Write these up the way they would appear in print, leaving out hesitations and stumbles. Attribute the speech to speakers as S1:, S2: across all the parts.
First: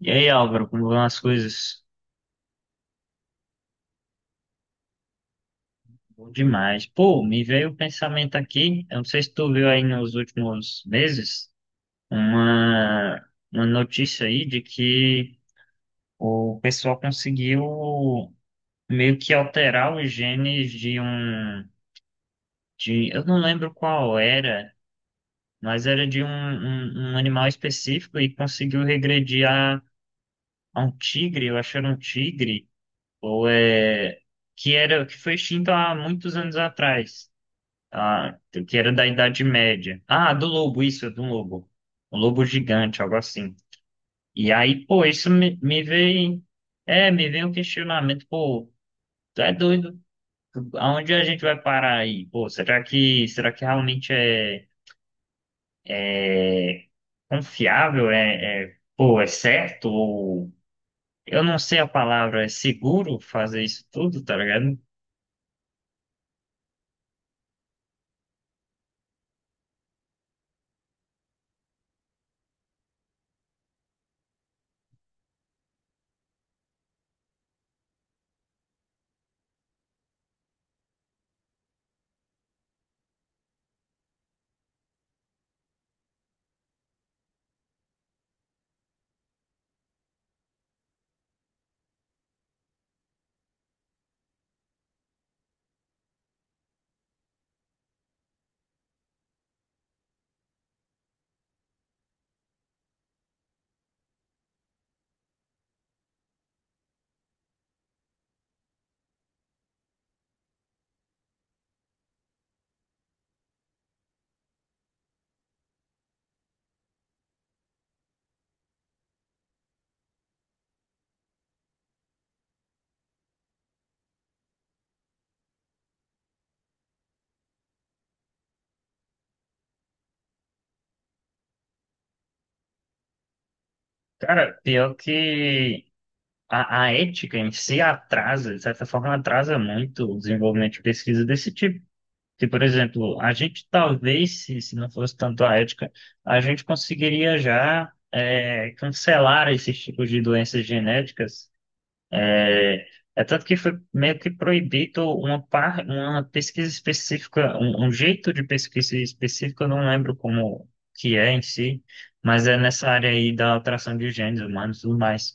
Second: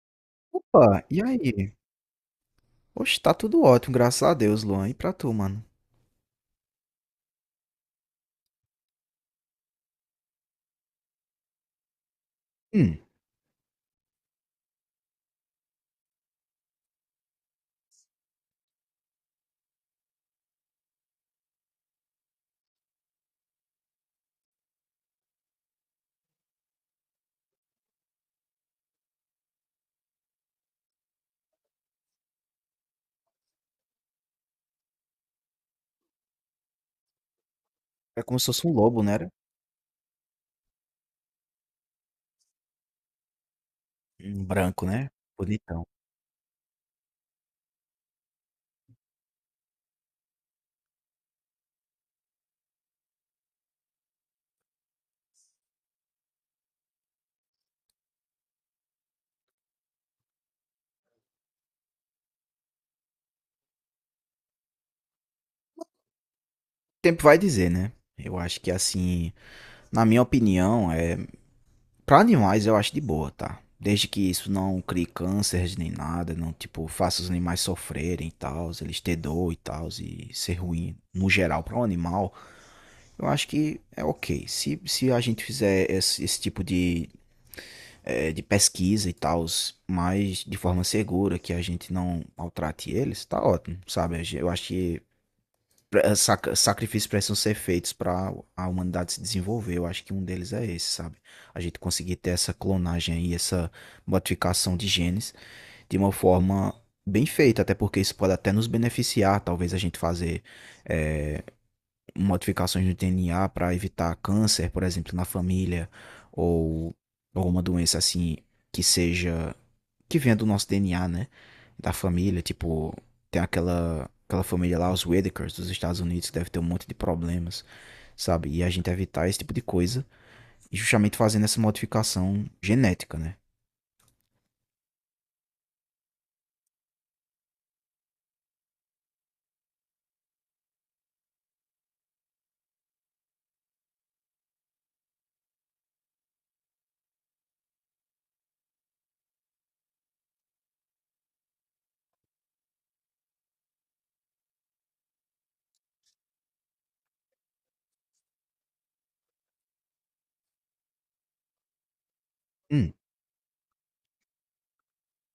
S1: E aí, Álvaro, como vão
S2: Opa,
S1: as
S2: e aí?
S1: coisas?
S2: Oxe, tá tudo ótimo, graças a Deus, Luan. E pra tu, mano?
S1: Bom demais. Pô, me veio o pensamento aqui, eu não sei se tu viu aí nos últimos meses,
S2: Hum,
S1: uma, uma notícia aí de que o pessoal conseguiu meio que alterar os genes de eu não lembro qual era, mas era de um animal específico e conseguiu regredir a um tigre, eu acho que era um tigre, ou é, que era, que foi extinto há muitos anos atrás.
S2: é
S1: Ah,
S2: como se fosse um
S1: que era
S2: lobo,
S1: da
S2: né? Era?
S1: Idade Média. Ah, do lobo, isso, do lobo. Um lobo gigante, algo assim.
S2: Um
S1: E aí,
S2: branco,
S1: pô,
S2: né?
S1: isso me
S2: Bonitão. O
S1: veio. É, me veio um questionamento, pô, tu é doido? Aonde a gente vai parar aí? Pô, será que realmente é, é confiável? É, pô, é certo? Ou, eu não sei a palavra, é seguro fazer isso tudo, tá ligado?
S2: tempo vai dizer, né? Eu acho que, assim, na minha opinião, é... pra animais eu acho de boa, tá? Desde que isso não crie cânceres nem nada, não, tipo, faça os animais sofrerem e tal, eles ter dor e tal, e ser ruim no geral pra um animal, eu acho que é ok. Se a gente fizer esse tipo de de pesquisa e tal, mas de forma segura, que a gente não maltrate eles, tá ótimo, sabe? Eu acho que sacrifícios precisam ser feitos para a humanidade se desenvolver. Eu acho que um deles é esse, sabe? A gente conseguir ter essa clonagem aí, essa modificação de genes de uma forma bem feita, até porque isso pode até nos beneficiar, talvez a gente fazer modificações no DNA para evitar câncer, por exemplo, na família, ou alguma doença assim que seja que vem do nosso DNA, né? Da família, tipo, tem aquela família lá, os Whitakers dos Estados Unidos, que deve ter um monte de problemas, sabe? E a gente evitar esse tipo de coisa, e justamente fazendo essa modificação genética, né?
S1: Cara, pior que. A ética em si atrasa, de certa forma, atrasa muito o desenvolvimento de pesquisa desse tipo. Que, por exemplo, a gente talvez, se não fosse tanto a ética, a gente conseguiria já cancelar esses tipos de doenças genéticas, é, é tanto que foi meio que proibido uma pesquisa específica, um jeito de pesquisa específica, eu não lembro como que é em si, mas é nessa
S2: Hum,
S1: área aí da alteração de genes humanos e tudo mais.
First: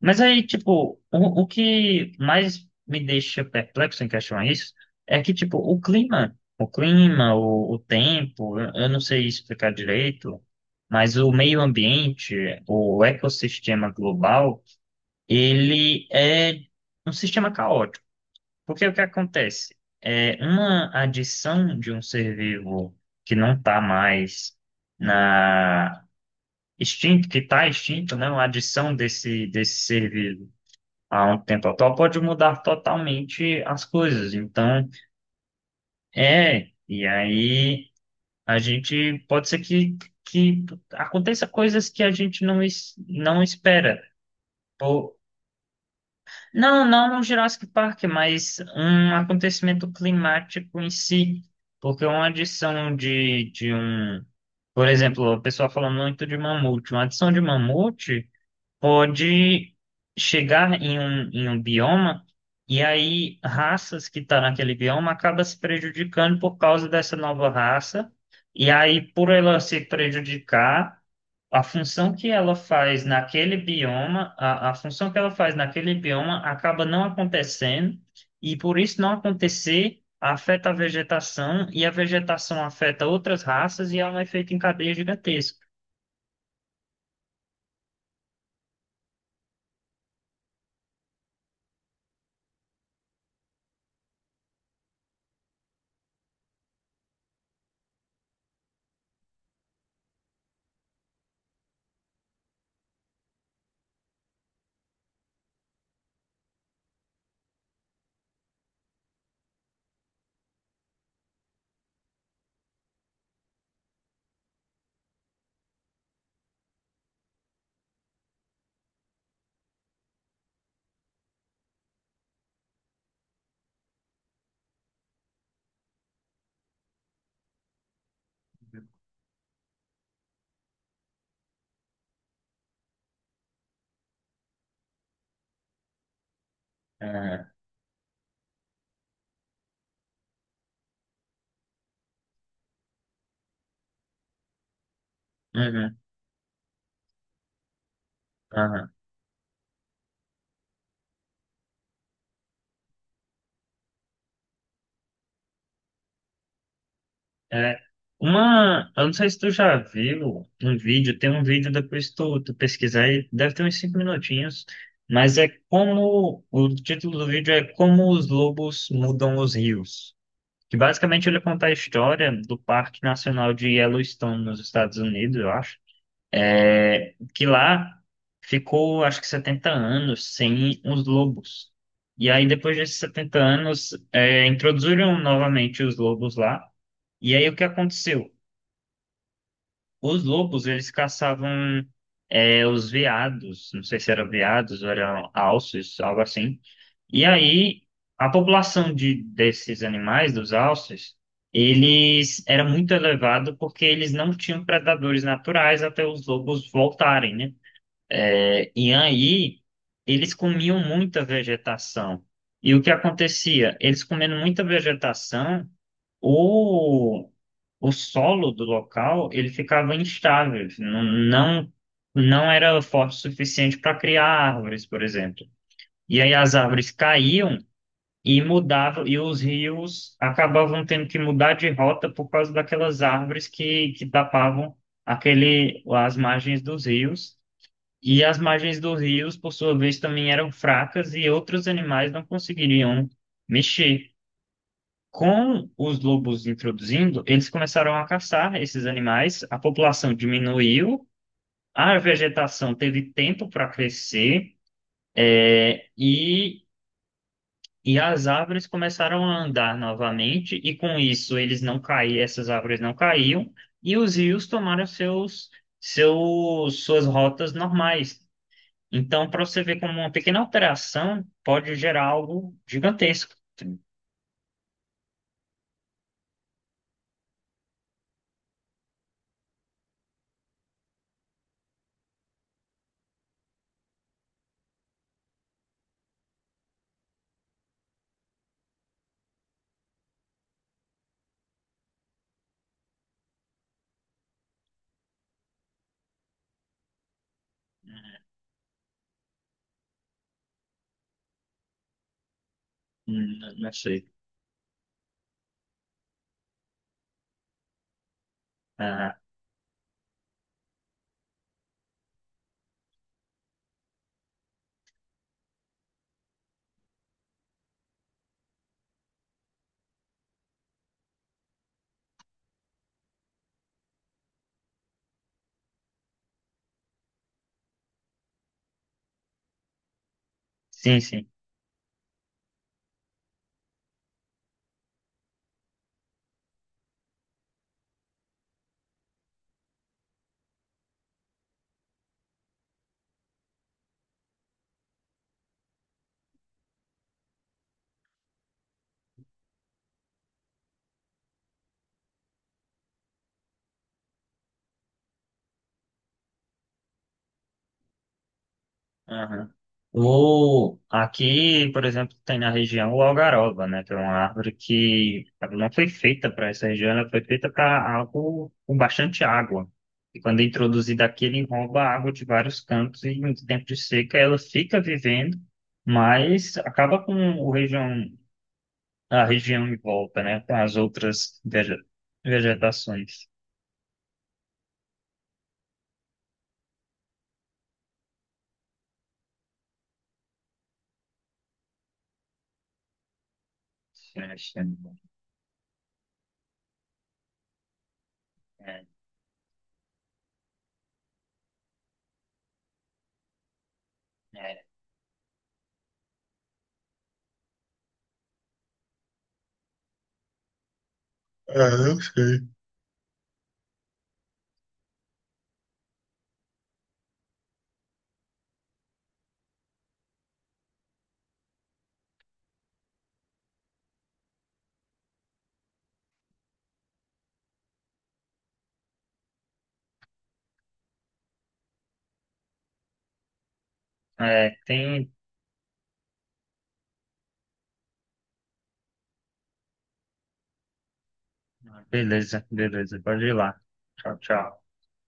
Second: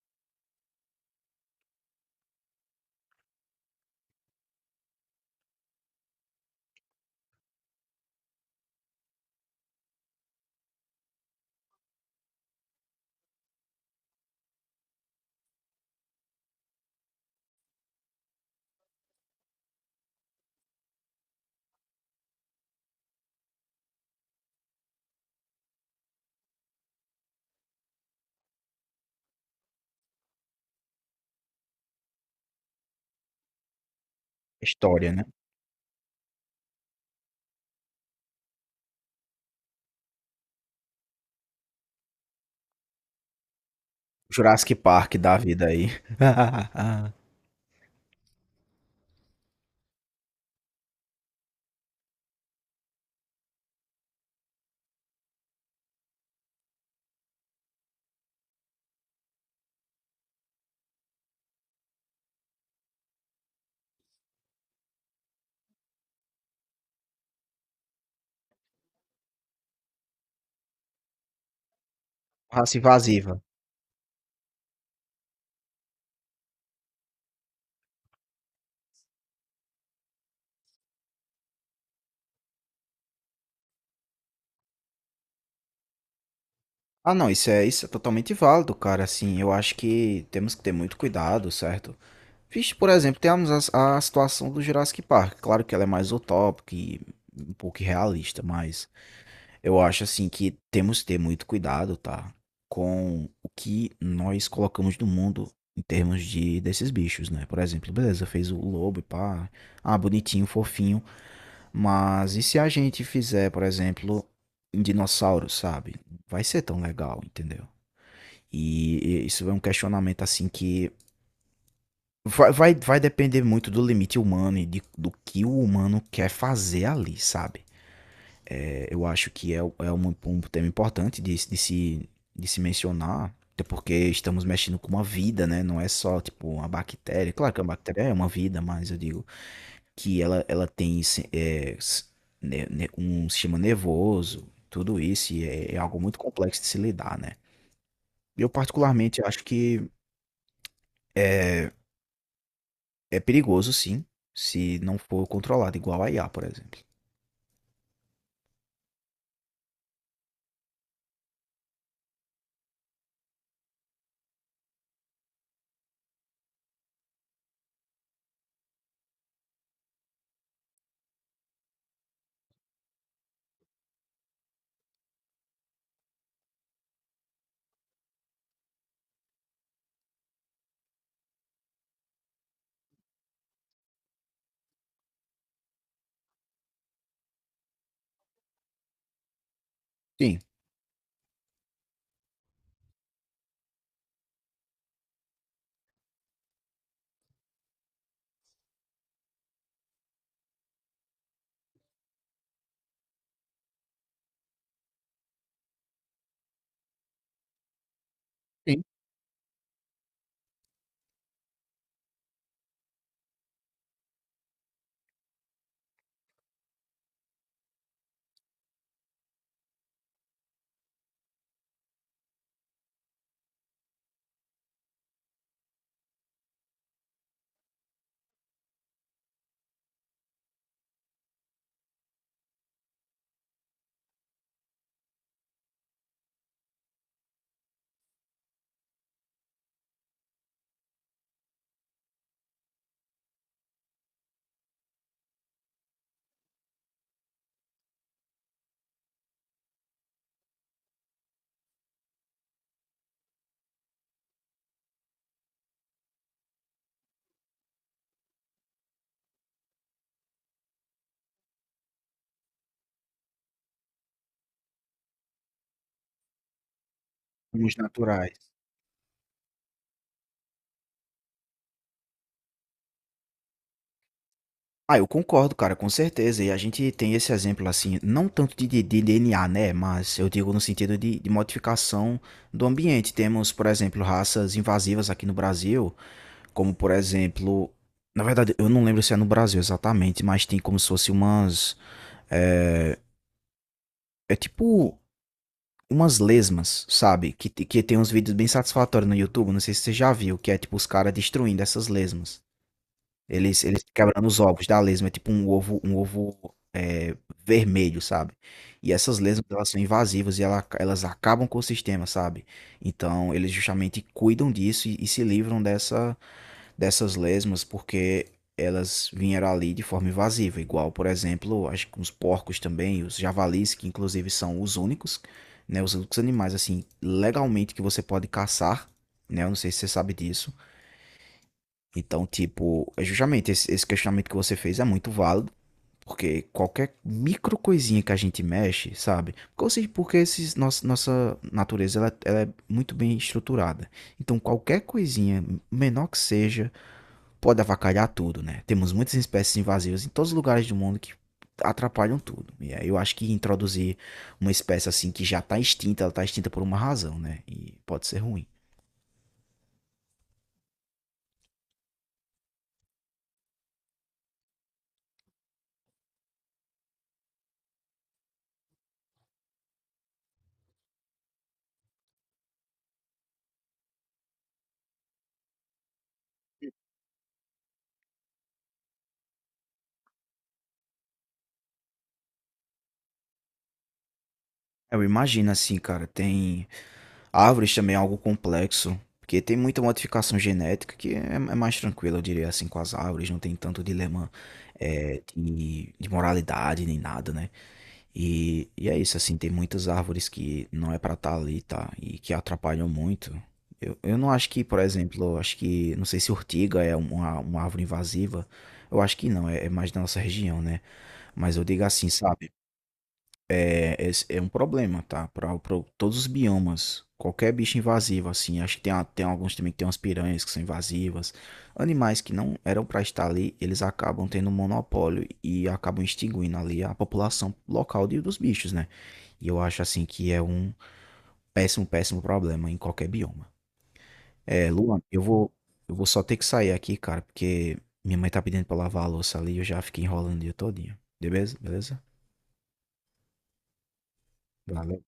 S1: Mas aí, tipo, o que mais me deixa perplexo em questão a isso é que, tipo, o clima, o tempo, eu não sei explicar direito, mas o meio ambiente, o ecossistema global, ele é um sistema caótico. Porque o que acontece? É uma adição de um ser vivo que não está mais na extinto, que está extinto, né? Uma adição desse ser vivo a um tempo atual pode mudar totalmente as coisas. Então,
S2: história, né?
S1: e aí a gente pode ser que aconteça coisas que a gente não espera.
S2: Jurassic Park da vida aí.
S1: Não, não no Jurassic Park, mas um acontecimento climático em si, porque uma adição de um, por exemplo, o pessoal fala muito de mamute, uma adição de mamute pode chegar um bioma, e aí raças que estão naquele bioma acabam se prejudicando por causa dessa nova raça, e aí por ela se prejudicar a função que ela
S2: Raça
S1: faz
S2: invasiva.
S1: naquele bioma, a função que ela faz naquele bioma acaba não acontecendo, e por isso não acontecer, afeta a vegetação, e a vegetação afeta outras raças, e ela é um efeito em cadeia gigantesco.
S2: Ah, não, isso é totalmente válido, cara. Assim, eu acho que temos que ter muito cuidado, certo? Vixe, por exemplo, temos a situação do Jurassic Park. Claro que ela é mais utópica e um pouco irrealista, mas eu acho assim que temos que ter muito cuidado, tá? Com o que nós colocamos no mundo em termos de desses bichos, né? Por exemplo, beleza, fez o lobo e pá, ah, bonitinho, fofinho, mas e se a gente fizer, por exemplo, um dinossauro, sabe? Vai ser tão legal, entendeu? E isso é um questionamento assim que vai depender muito do limite humano e do que o humano quer fazer ali, sabe? É, eu acho que é, é um tema importante de, de se mencionar, até porque estamos mexendo com uma vida, né? Não é só, tipo, uma bactéria.
S1: É,
S2: Claro que a bactéria é uma vida, mas eu digo que ela tem um sistema nervoso, tudo isso, e é
S1: uhum,
S2: algo muito complexo de se lidar, né? Eu,
S1: aham.
S2: particularmente, acho que é perigoso, sim, se não for controlado, igual a IA, por exemplo.
S1: É, eu não sei se tu já viu um vídeo, tem um vídeo depois tu pesquisar aí, deve ter uns 5 minutinhos, mas é como, o título do vídeo é Como os Lobos Mudam os Rios. Que basicamente ele conta a história do Parque Nacional de Yellowstone nos Estados Unidos, eu acho. É, que lá ficou, acho que 70 anos sem os lobos. E aí, depois desses 70 anos, introduziram novamente os lobos lá. E aí, o que aconteceu? Os
S2: Sim,
S1: lobos, eles caçavam, os veados, não sei se eram veados ou eram alces, algo assim. E aí, a população desses animais, dos alces, eles era muito elevado porque eles não tinham predadores naturais até os lobos voltarem, né? É,
S2: sim,
S1: e aí, eles comiam muita vegetação. E o que acontecia? Eles comendo muita vegetação, o, o solo do local ele ficava instável, assim, não, não era forte o suficiente para criar árvores, por exemplo. E aí as árvores caíam e mudavam, e os rios acabavam tendo que mudar de rota por causa daquelas árvores que tapavam as margens dos rios. E as margens dos rios, por sua vez, também eram fracas e outros animais não conseguiriam mexer. Com os lobos introduzindo, eles começaram a caçar esses animais, a população diminuiu, a vegetação teve tempo para crescer, é, e, e as árvores começaram a andar novamente, e com isso eles não caíam, essas árvores não caíam, e os rios tomaram suas rotas
S2: os
S1: normais.
S2: naturais.
S1: Então, para você ver como uma pequena alteração pode gerar algo gigantesco.
S2: Ah, eu concordo, cara, com certeza. E a gente tem esse exemplo assim, não tanto de DNA, né? Mas eu digo no sentido de modificação do ambiente. Temos, por exemplo, raças invasivas aqui no Brasil, como por exemplo. Na verdade, eu não lembro se é no Brasil exatamente, mas tem como se fosse umas. É, é tipo umas lesmas, sabe? Que tem uns vídeos bem satisfatórios no YouTube. Não sei se você já viu, que é tipo os caras destruindo essas lesmas. Eles,
S1: Não
S2: eles
S1: sei.
S2: quebrando os ovos da lesma, é tipo um ovo é, vermelho, sabe? E
S1: Ah,
S2: essas lesmas, elas são invasivas e elas acabam com o sistema, sabe? Então, eles justamente cuidam disso e se livram dessas lesmas porque elas vieram ali de forma invasiva. Igual, por exemplo, acho que os porcos também, os javalis, que inclusive são os únicos, né? Os únicos animais, assim, legalmente que você pode caçar, né? Eu não sei se você sabe disso
S1: sim, sim.
S2: então, tipo, é justamente esse, esse questionamento que você fez é muito válido, porque qualquer micro coisinha que a gente mexe, sabe? Porque, ou seja, porque esses, nossa, nossa natureza ela é muito bem estruturada. Então, qualquer coisinha, menor que seja, pode avacalhar tudo, né? Temos muitas espécies invasivas em todos os lugares do mundo que atrapalham tudo. E aí eu acho que introduzir uma espécie assim que já tá extinta, ela tá extinta por uma razão, né? E pode ser ruim.
S1: Aham. Aqui, por exemplo, tem na região o algaroba, né? Que é uma árvore que ela não foi feita para essa região, ela foi feita para algo com bastante água. E quando é introduzida aqui, ele rouba a água de vários cantos e em tempo de seca ela fica vivendo, mas acaba com o região, a região em volta, né? Com as outras vegetações.
S2: Eu imagino assim, cara, tem Árvores também é algo complexo, porque tem muita modificação genética que é mais tranquila, eu diria assim, com as árvores, não tem tanto dilema é, de moralidade nem nada, né?
S1: É,
S2: E é isso, assim, tem muitas árvores que não é pra estar ali, tá? E que atrapalham muito. Eu não acho
S1: é.
S2: que, por exemplo, eu acho que, não sei se ortiga é uma árvore invasiva, eu acho que não, é mais da nossa região, né? Mas eu digo
S1: É, eu
S2: assim,
S1: sei.
S2: sabe? É, esse é um problema, tá? Para todos os biomas. Qualquer bicho invasivo, assim. Acho que tem, tem alguns também que tem umas piranhas que são invasivas. Animais que não eram para estar ali, eles acabam tendo um monopólio e acabam extinguindo ali a população local dos bichos, né? E eu acho, assim, que é um péssimo, péssimo problema em qualquer bioma.
S1: É,
S2: É, Luan,
S1: tem.
S2: eu vou só ter que sair aqui, cara, porque minha mãe tá pedindo pra lavar a louça ali e eu já fiquei enrolando o dia todinho. Beleza? Beleza?
S1: Beleza, beleza. Pode ir lá. Tchau, tchau.
S2: Valeu.